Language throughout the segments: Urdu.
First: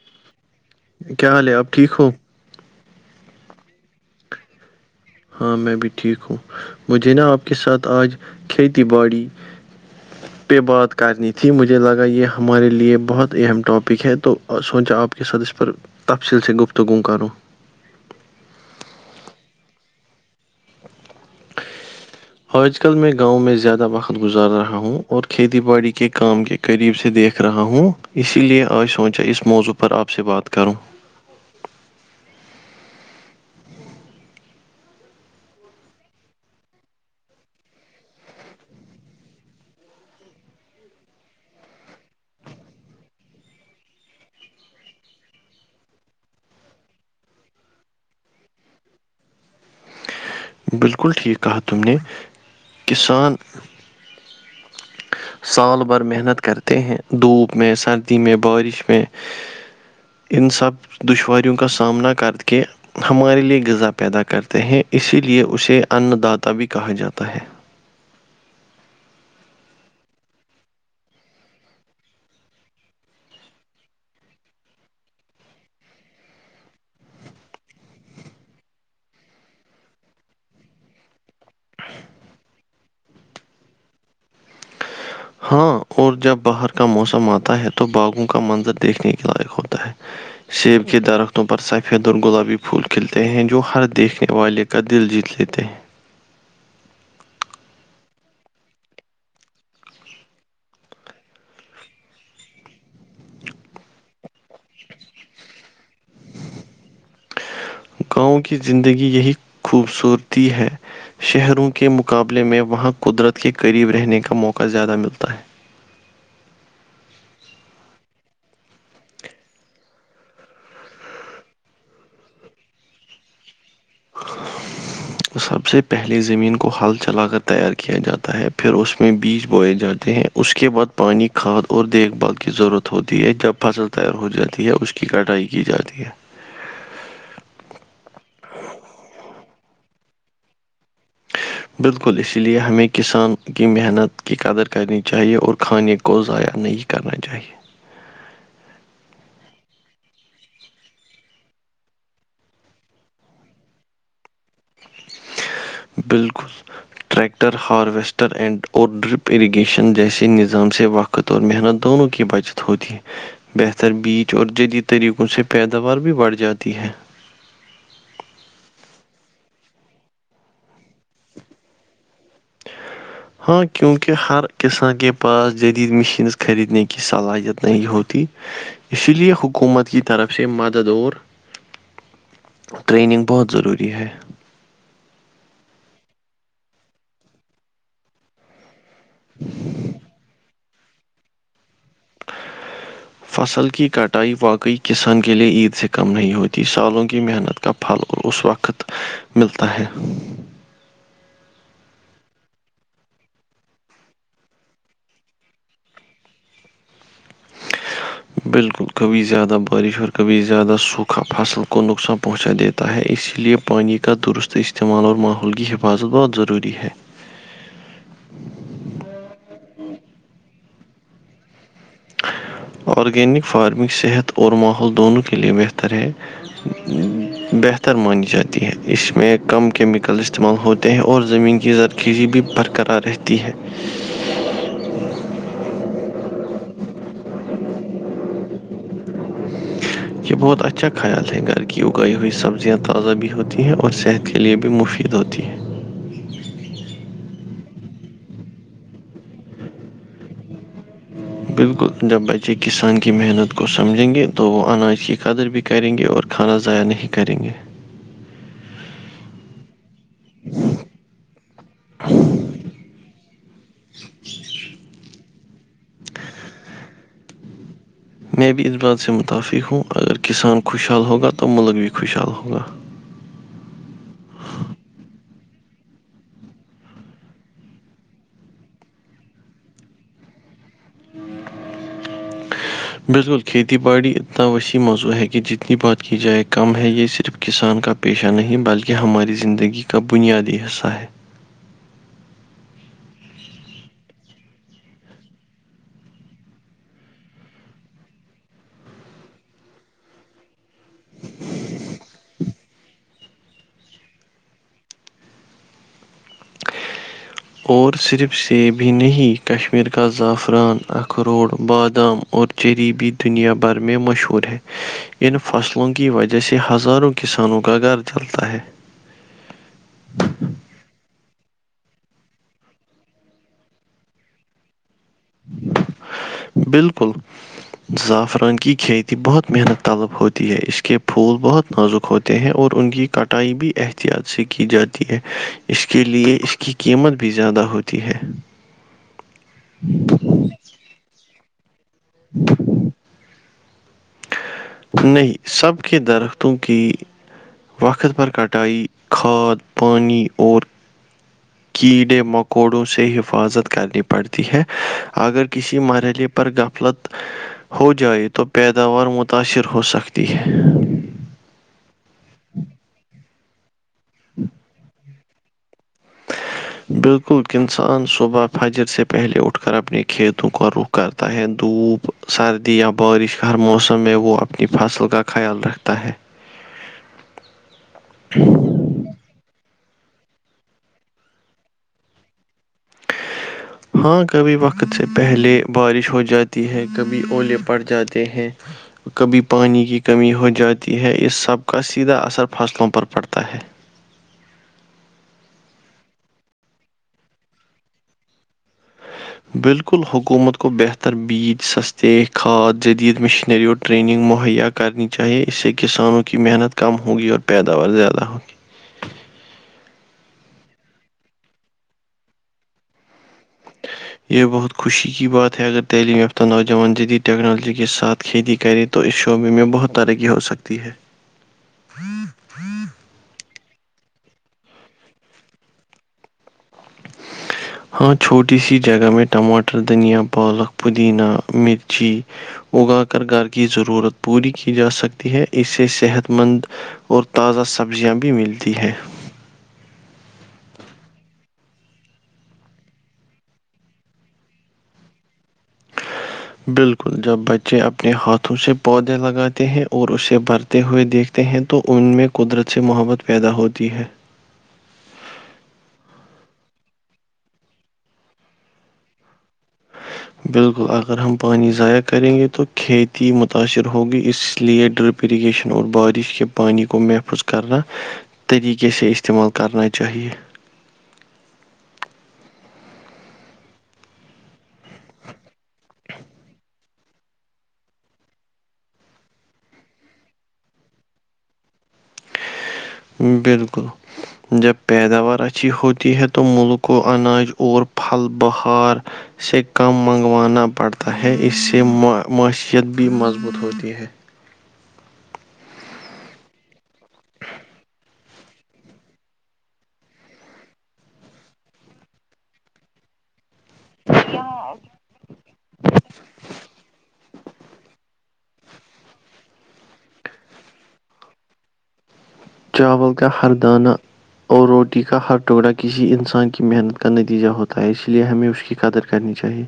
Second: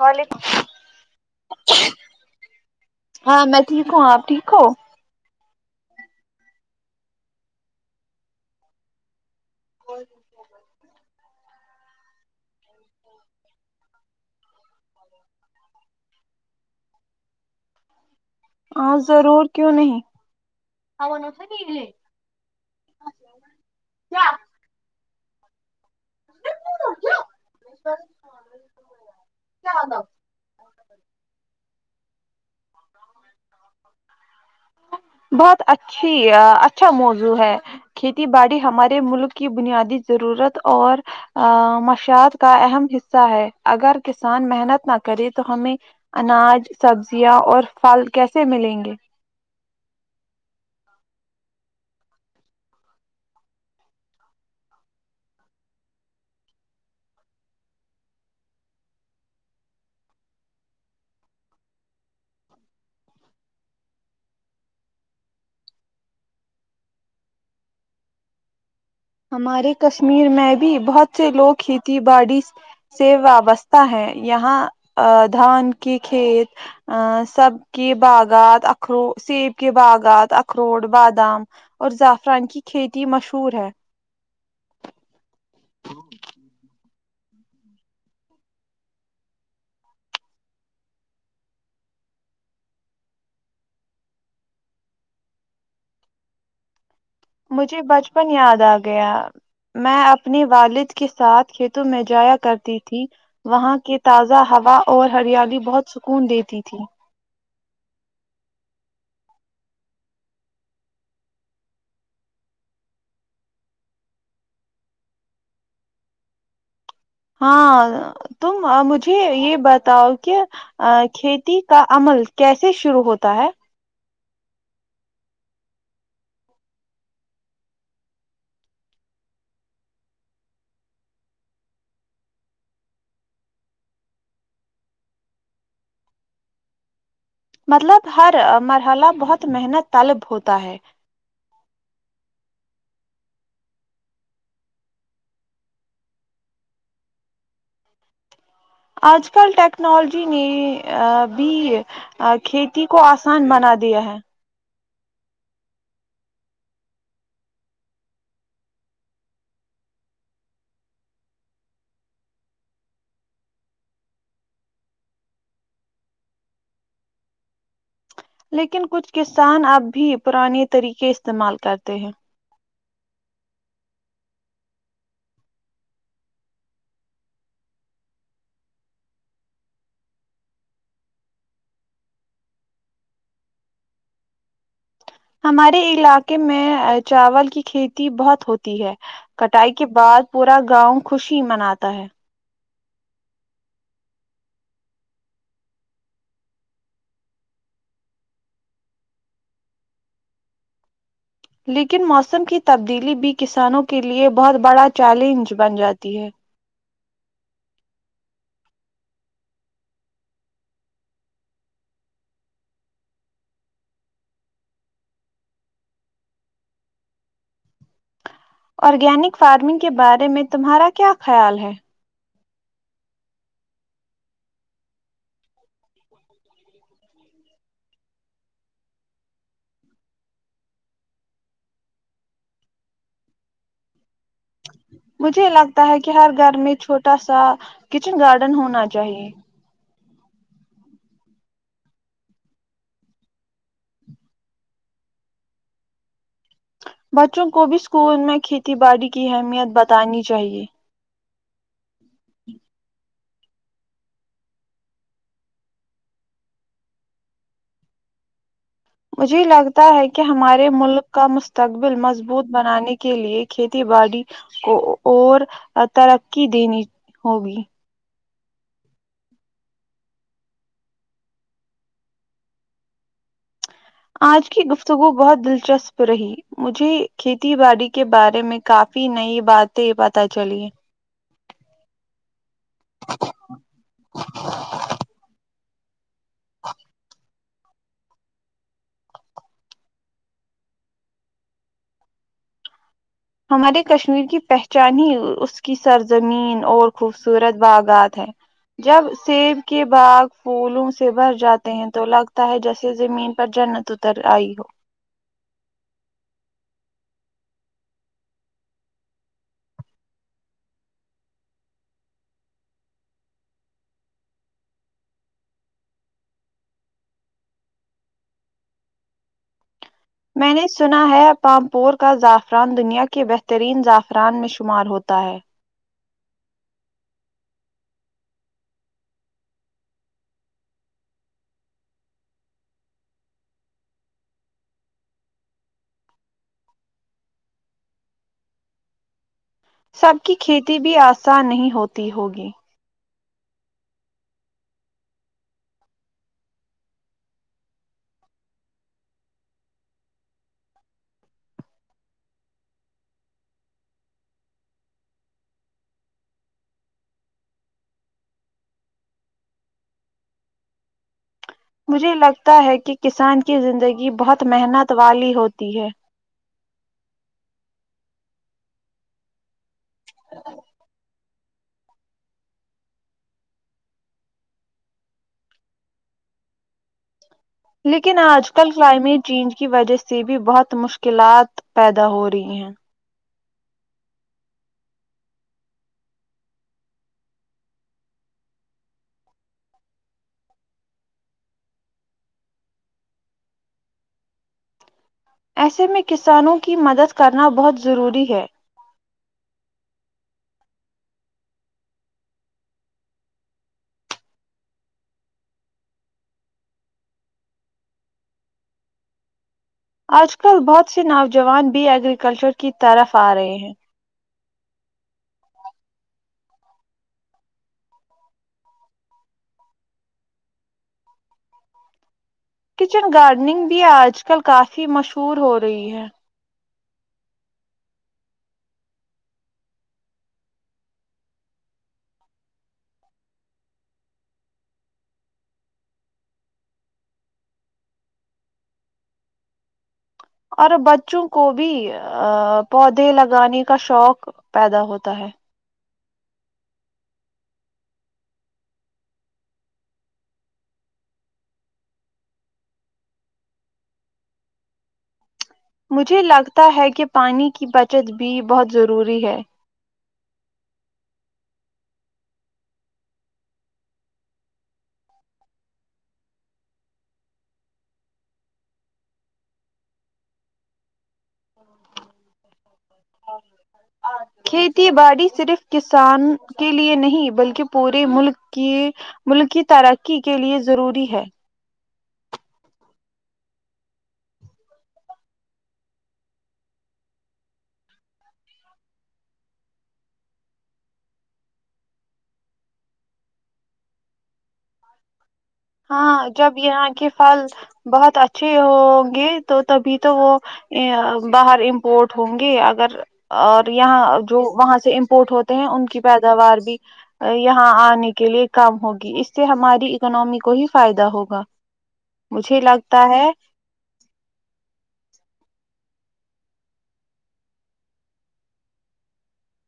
وعلیکم کیا حال ہے آپ ٹھیک ہو ہاں میں ٹھیک ہوں آپ ٹھیک ہو ہاں میں بھی ٹھیک ہوں مجھے نا آپ کے ساتھ آج کھیتی باڑی پہ بات کرنی تھی تھی مجھے لگا یہ ہمارے لیے بہت اہم ٹاپک ہے تو سوچا آپ کے ساتھ اس پر تفصیل سے گفتگووم کروں ہاں ضرور کیوں نہیں ہ [inaudible] آج کل میں گاؤں زیاد وقت گزار رہا ہوں اور کھیتی باڑی کے کام کے قریب سے دیکھ رہا ہوں اسی لیے آج سوچا اس موضوع پر آپ سے بات کروں بہت اچھی اچھا موضوع ہے کھیتی باڑی ہمارے ملک کی بنیادی ضرورت اور مشیات کا اہم حصہ ہے اگر کسان محنت نہ کرے تو ہمیں اناج سبزیاں اور پھل کیسے ملیں گے بالکل ٹھیک کہا تم نے کسان سال بھر محنت کرتے ہیں دھوپ میں سردی میں بارش میں ان سب دشواریوں کا سامنا کر کے ہمارے لیے غذا پیدا کرتے ہیں اسی لیے اسے انن داتا بھی کہا جاتا ہے ہمارے کشمیر میں بھی بہت سے لوگ کھیتی باڑی سے وابستہ ہے یہاں دھان کی کھیت سب کی باغات اخرو سیب کے باغات اخروٹ بادام اور زعفران کی کھیتی مشہور ہے ہاں اور جب باہر کا موسم آتا ہے تو باغوں کا منظر دیکھنے کے لائق ہوتا ہے سیب کے درختوں پر سفید اور گلابی پھول کھلتے ہیں جو ہر دیکھنے والے کا دل جیت لیتے مجھے بچپن یاد آ گیا میں اپنے والد کے ساتھ کھیتوں میں جایا کرتی تھی وہاں کے تازہ ہوا اور ہریالی بہت سکون دیتی تھی گاؤں کی زندگی یہی خوبصورتی ہے شہروں کے مقابلے میں وہاں قدرت کے قریب رہنے کا موقع زیادہ ملتا ہے ہاں تم مجھے یہ بتاؤ کہ کھیتی کا عمل کیسے شروع ہوتا ہے [inaudible] سب سے پہلے زمین کو ہل چلا کر تیار کیا جاتا ہے پھر اس میں بیج بوئے جاتے ہیں اس کے بعد پانی کھاد اور دیکھ بھال کی ضرورت ہوتی ہے جب فصل تیار ہو جاتی ہے اس کی کٹائی کی جاتی ہے مطلب ہر مرحلہ بہت محنت طلب ہوتا ہے [inaudible] بالکل اسی لیے ہمیں کسان کی محنت کی قدر کرنی چاہیے اور کھانے کو ضائع نہیں کرنا چاہیے اج کل ٹیکنالوجی نے بھی کھیتی کو آسان بنا دیا ہے بالکل ٹریکٹر ہارویسٹر اینڈ اور ڈرپ اریگیشن جیسے نظام سے وقت قطور محنت دونوں کی بچت ہوتی ہے بہتر بیچ اور جدید طریقوں سے پیداوار بھی بڑھ جاتی ہے لیکن کچھ کسان اب بھی پرانے طریقے استعمال کرتے ہیں [inaudible] ہاں کیونکہ ہر کسان کے پاس جدید مشینس خریدنے کی صلاحیت نہیں ہوتی اسی لے حکومت کی طرف سے مددور ٹریننگ بہت ضروری ہے ہمارے علاقے میں چاول کی کھیتی بہت ہوتی ہے کٹائی کے بعد پورا گاؤں خوشی مناتا ہے [inaudible] فصل کی کٹائی واقعی کسان کے لیے عید سے کم نہیں ہوتی سالوں کی محنت کا پھل اس وقت ملتا ہے لیکن موسم کی تبدیلی بھی کسانوں کے لیے بہت بڑا چیلنج بن جاتی ہے بالکل کبھی زیادہ بارش اور کبھی زدہ سوکھا فصل کوک نقصان پہنچا دیت ہوتا ہے اسی لیے پانی کا درست استعمال اور ماحول کی حفاظت بہت ضروری ہے آرگینک فارمنگ کے بارے میں تمہارا کیا خیال ہے آرگینک فارمنگ صحت اور ماحول دونوں کے لیئے بہتر ہے بہتر مانی جاتی ہے اس میں کم کیمیکل استعمال ہو اور زمین کی زرخیزی بھی برقرار رہتی ہے مجھے لگتا ہے کہ ہر گھر میں چھوٹا سا کچن گارڈن ہونا چاہیے یہ بہت اچھا خیال ہے گھر کی اگائی ہوئی سبزیاں تازہ بھی ہوتی ہیں اور صحت کے لیے بھی مفید ہوتی ہے بچوں کو بھی اسکول میں کھیتی باڑی کی اہمیت بتانی چاہیے بالکل جب بچے کسان کی محنت کو سمجھیں گے تو وہ اناج کی قدر بھی کریں گے اور کھانا ضائع نہیں کریں گے مجھے ہی لگتا ہے کہ ہمارے ملک کا مستقبل مضبوط بنانے کے لیے کھیتی باڑی کو اور ترقی دنی ہوگی میں بھی اس بات سے متافق ہوں اگر کسان خوشحال ہوگا تو ملک بھی خوشحال ہوگا آج کی گفتگو بہت دلچسپ رہی مجھے کھیتی باڑی کے بارے میں کافی نئی باتیں پت چلی [inaudible] بالکل کھیتی باڑی اتنا وسیع موضوع ہے کہ جتنی بات کی جائے کم ہے یہ صرف کسان کا پیشہ نہیں بلکہ ہماری زندگی کا بنیادی حصہ ہے ہمارے کشمیر کی پہچان ہی اس کی سرزمین اور خوبصورت باغات ہے جب سیب کے باغ پھولوں سے بھر جاتے ہیں تو لگتا ہے جیسے زمین پر جنت تر آئی ہو اور صرف سے بھی نہیں کشمیر کا زعفران اخروڑ بادام اور جریبی دنیا بھر میں مشہور ہے ان فصلوں کی وجہ سے ہزاروں کسانوں کا گھر چلتا ہے میں نے سنا ہے پامپور کا زعفران دنیا کے بہترین زعفران میں شمار ہوتا ہے بالکل زعفران کی کھیتی بہت محنت طلب ہوتی ہے اس کے پھول بہت نازک ہوتے ہیں اور ان کی کٹائی بھی احتیاط سے کی جاتی ہے اس کے لیئے اس کی قیمت بھی زیادہ ہوتی ہے سب کی کھیتی بھی آسان نہیں ہوتی ہوگی نہیں سب کے درختوں کی وقت بھر کٹائائی کھاد پانی اور کیڑے مکوڑوں سے حفاظت کرنی پڑتی ہے اگر کسی مرحلے پر غفلت ہو جائے تو پیداوار متاثر ہو سکتی ہے مجھے لگتا ہے کہ کسان کی زندگی بہت محنت والی ہوتی ہے بالکل ک انسان صبح فجر سے پہلے اٹھ اٹھ کر اپنے کھیتوں کو رخ کرتا ہے دھوپ سردی یا بارش ہر موسم میں وہ اپنی فصل کا خیال رکھتا ہے لیکن آج کل کلائمیٹ چینج کی وجہ سے بھی بہت مشکلات پیدا ہو رہی ہیں ہاں کبھی وقت سے پہلے بارش ہو جاتی ہے کبھی اولے پڑ جاتے ہیں کبھی پانی کی کمی ہو جاتی ہے اس سب کا سیدھا اثر فصلوں پر پڑتا ہے ایسے میں کسانوں کی مدد کرنا بہت ضروری ہے بالکل حکومت کو بہتر بچ سستتے کھاد جدید مشنری اور ریننگ مہیا کرنی چاہیے اس سے کسانوں کی محنت کم ہوگی اور پیداوار زیادہ ہوگی آج کل بہت سے نوجوان بھی ایگریکلچر کی طرف آ رہے ہیں یہ بہت خوشی کی بات ہے اگر تعلیم یافتہ نوجوان جدید ٹیکنالوجی کے ساتھ کھیتی کرے تو اس شعبے میں بہت ترقی ہو سکتی ہے کچن گارڈننگ بھی آج کل کافی مشہور ہو رہی ہے ہاں چھوٹی سی جگہ میں ٹماٹر دھنیا پالک پودینہ مرچی اگا کر گھر کی ضرورت پوری کی جا سکتی ہے اس سے صحت مند اور تازہ سبزیاں بھی ملتی ہیں اور بچوں کو بھی پودے لگانے کا شوق پیدا ہوتا ہے [unintelligible] بالکل جب بچے اپنے ہاتھوں سے پودے لگاتے ہیں اور اسے بھرتے ہوئے دیکھ ہیں تو ان میں قدرت سے محبت پیدا ہوتی ہے مجھے لگتا ہے کہ پانی کی بچت بھی بہت ضروری ہے بالکل اگر ہم پانی ضائع کریں گے تو کھیتی متاثر ہوگی اس لیے ڈرپ اریگیشن اور بارش کے پانی کو محفوظ کرنا طریقے سے استعمال کرنا چاہیے [unintelligible] کھیتی باڑی صرف کسان کے لیے نہیں بلکہ پورے ملک کی ملک کی ترقی کے لیے ضروری ہے بالکل جب پیداوار اچھی ہوتی ہے تو ملک و اناج اور پھل بہار سے کم منگوانا پڑتا ہے اس سے معیشیت بھی مضبوط ہوتی ہے ہاں جب یہاں کے پھل بہت اچھے ہ گے تو تبھی تو وہ باہر امپورٹ ہوں گی اگر اور یہاں جو وہاں سے امپورٹ ہوتے ہیں ان کی پیداوار بھی یہاں آنے کے لیے کم ہوگی اس سے ہماری اکناممی کو ہی فائدہ ہوگا مجھے لگتا چاول کا ہے ہردانہ اور روٹی کا ہر ٹکڑا کسی انسان کی محنت کا نتیجہ ہوتا ہے اس لیے ہمیں اس کی قدر کرنی چاہیے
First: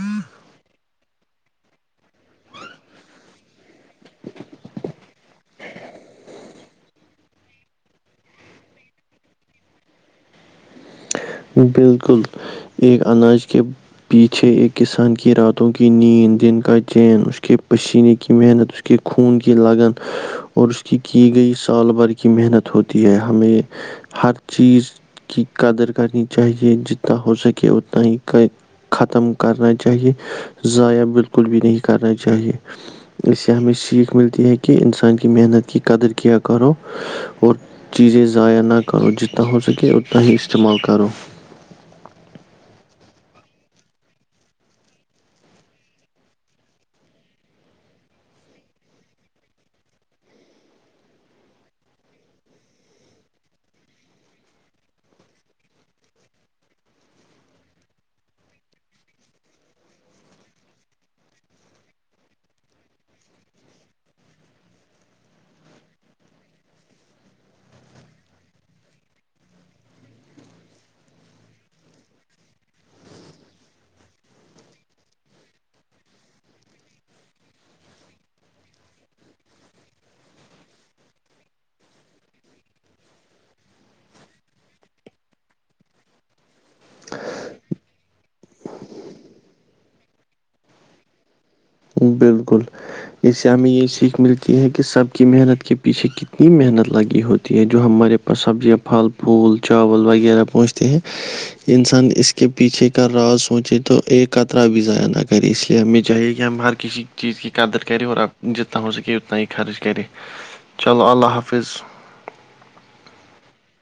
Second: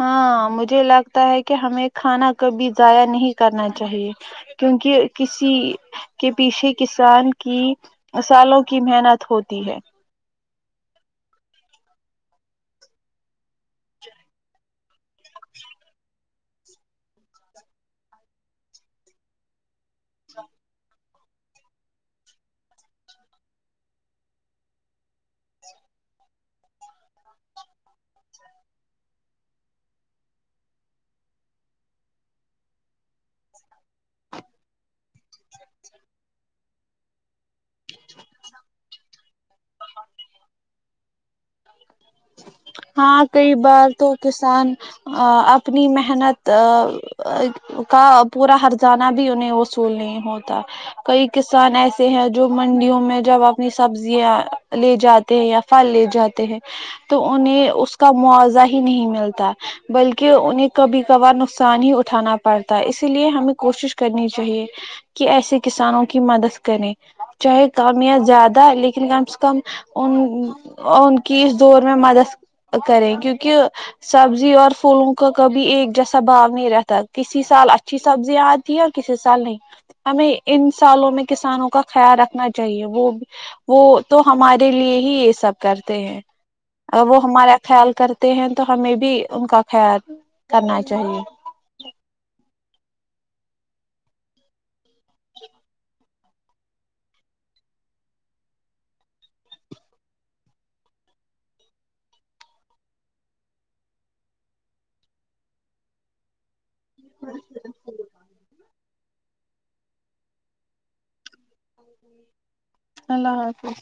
ہاں مجھے لگتا ہے کہ ہمیں کھانا کبھی ضائع نہیں کرنا چاہیے کیونکہ کسی کے پیچھے کسان کی سالوں کی محنت ہوتی ہے بالکل ایک اناج کے پیچھے ایک کسان کی راتوں کی نیند دن کا چین اس کے پسینے کی محنت اس کہ خون کی لگن اور اس کی کی گئی سال بھر کی محنت ہوتی ہے ہمیں ہر چیز کی قدر کرنی چاہیے جتنا ہو سکے اتنا ہی ختم کرنا چاہیے ضائع بالکل بھی نہیں کرنا چاہیے اس سے ہمیں سیکھ ملتی ہے کہ انسان کی محنت کی قدر کیا کرو اور چیزیں ضائع نہ کرو جتنا ہو سکے اتنا ہی استعمال کرو جچ ہاں کئی بار تو کسان اپنی محنت کا پورا ہر جانہ بھی انہیں وصول نہیں ہوتا کئی کسان ایسے ہیں جو منڈیوں میں جب اپنی سبزیاں لے جاتے ہیں یا لے جاتے ہیں تو انہیں اس کا موضہ ہی نہیں ملتا بلکہ انہیں کبھی کبھار نقصان ہی اٹھانا پڑتا ہے اسی لیے ہمیں کوشش کرنی چاہیے کہ ایسے کسانوں کی مدد کریں چاہے کم یا زیادہ لیکن کم سے کم ان ان کی اس دو میں مدد کریں کیونکہ سبزی اور پھولوں کا کبھی ایک جیسا بھاؤ نہیں رہتا کسی سال اچھی سبزیاں آتی کسی سال نہیں ہمیں ان سالوں میں کسانوں کا خیال رکھنا چاہیے وہ وہ تو ہمارے لیے ہی یہ سب کرتے ہیں اگر وہ ہمارا خیال کرتے ہیں تو ہمیں بھی ان کا خیال کرنا چاہیے بالکل جسے ہمیں یہ سیکھ ملتی ہے کہ سب کی محنت کے پیچھے کتنی محنت لگی ہوتی ہے جو ہمارے پ سبزیاں پھل پھول چاول وغیرہ پوچتے ہیں انسان اس کے پیچھے کا راز سوچے تو ایک خطرہ بھی ضائع نہ کرے اس لیے ہمیں چاہیے یہ ہم ہر کسی [unintelligible] چیز کی قدر کرے اور اب جتنا ہو سکے اتنا ہی خرچ کرے چلو اللہ حافظ اللہ حافظ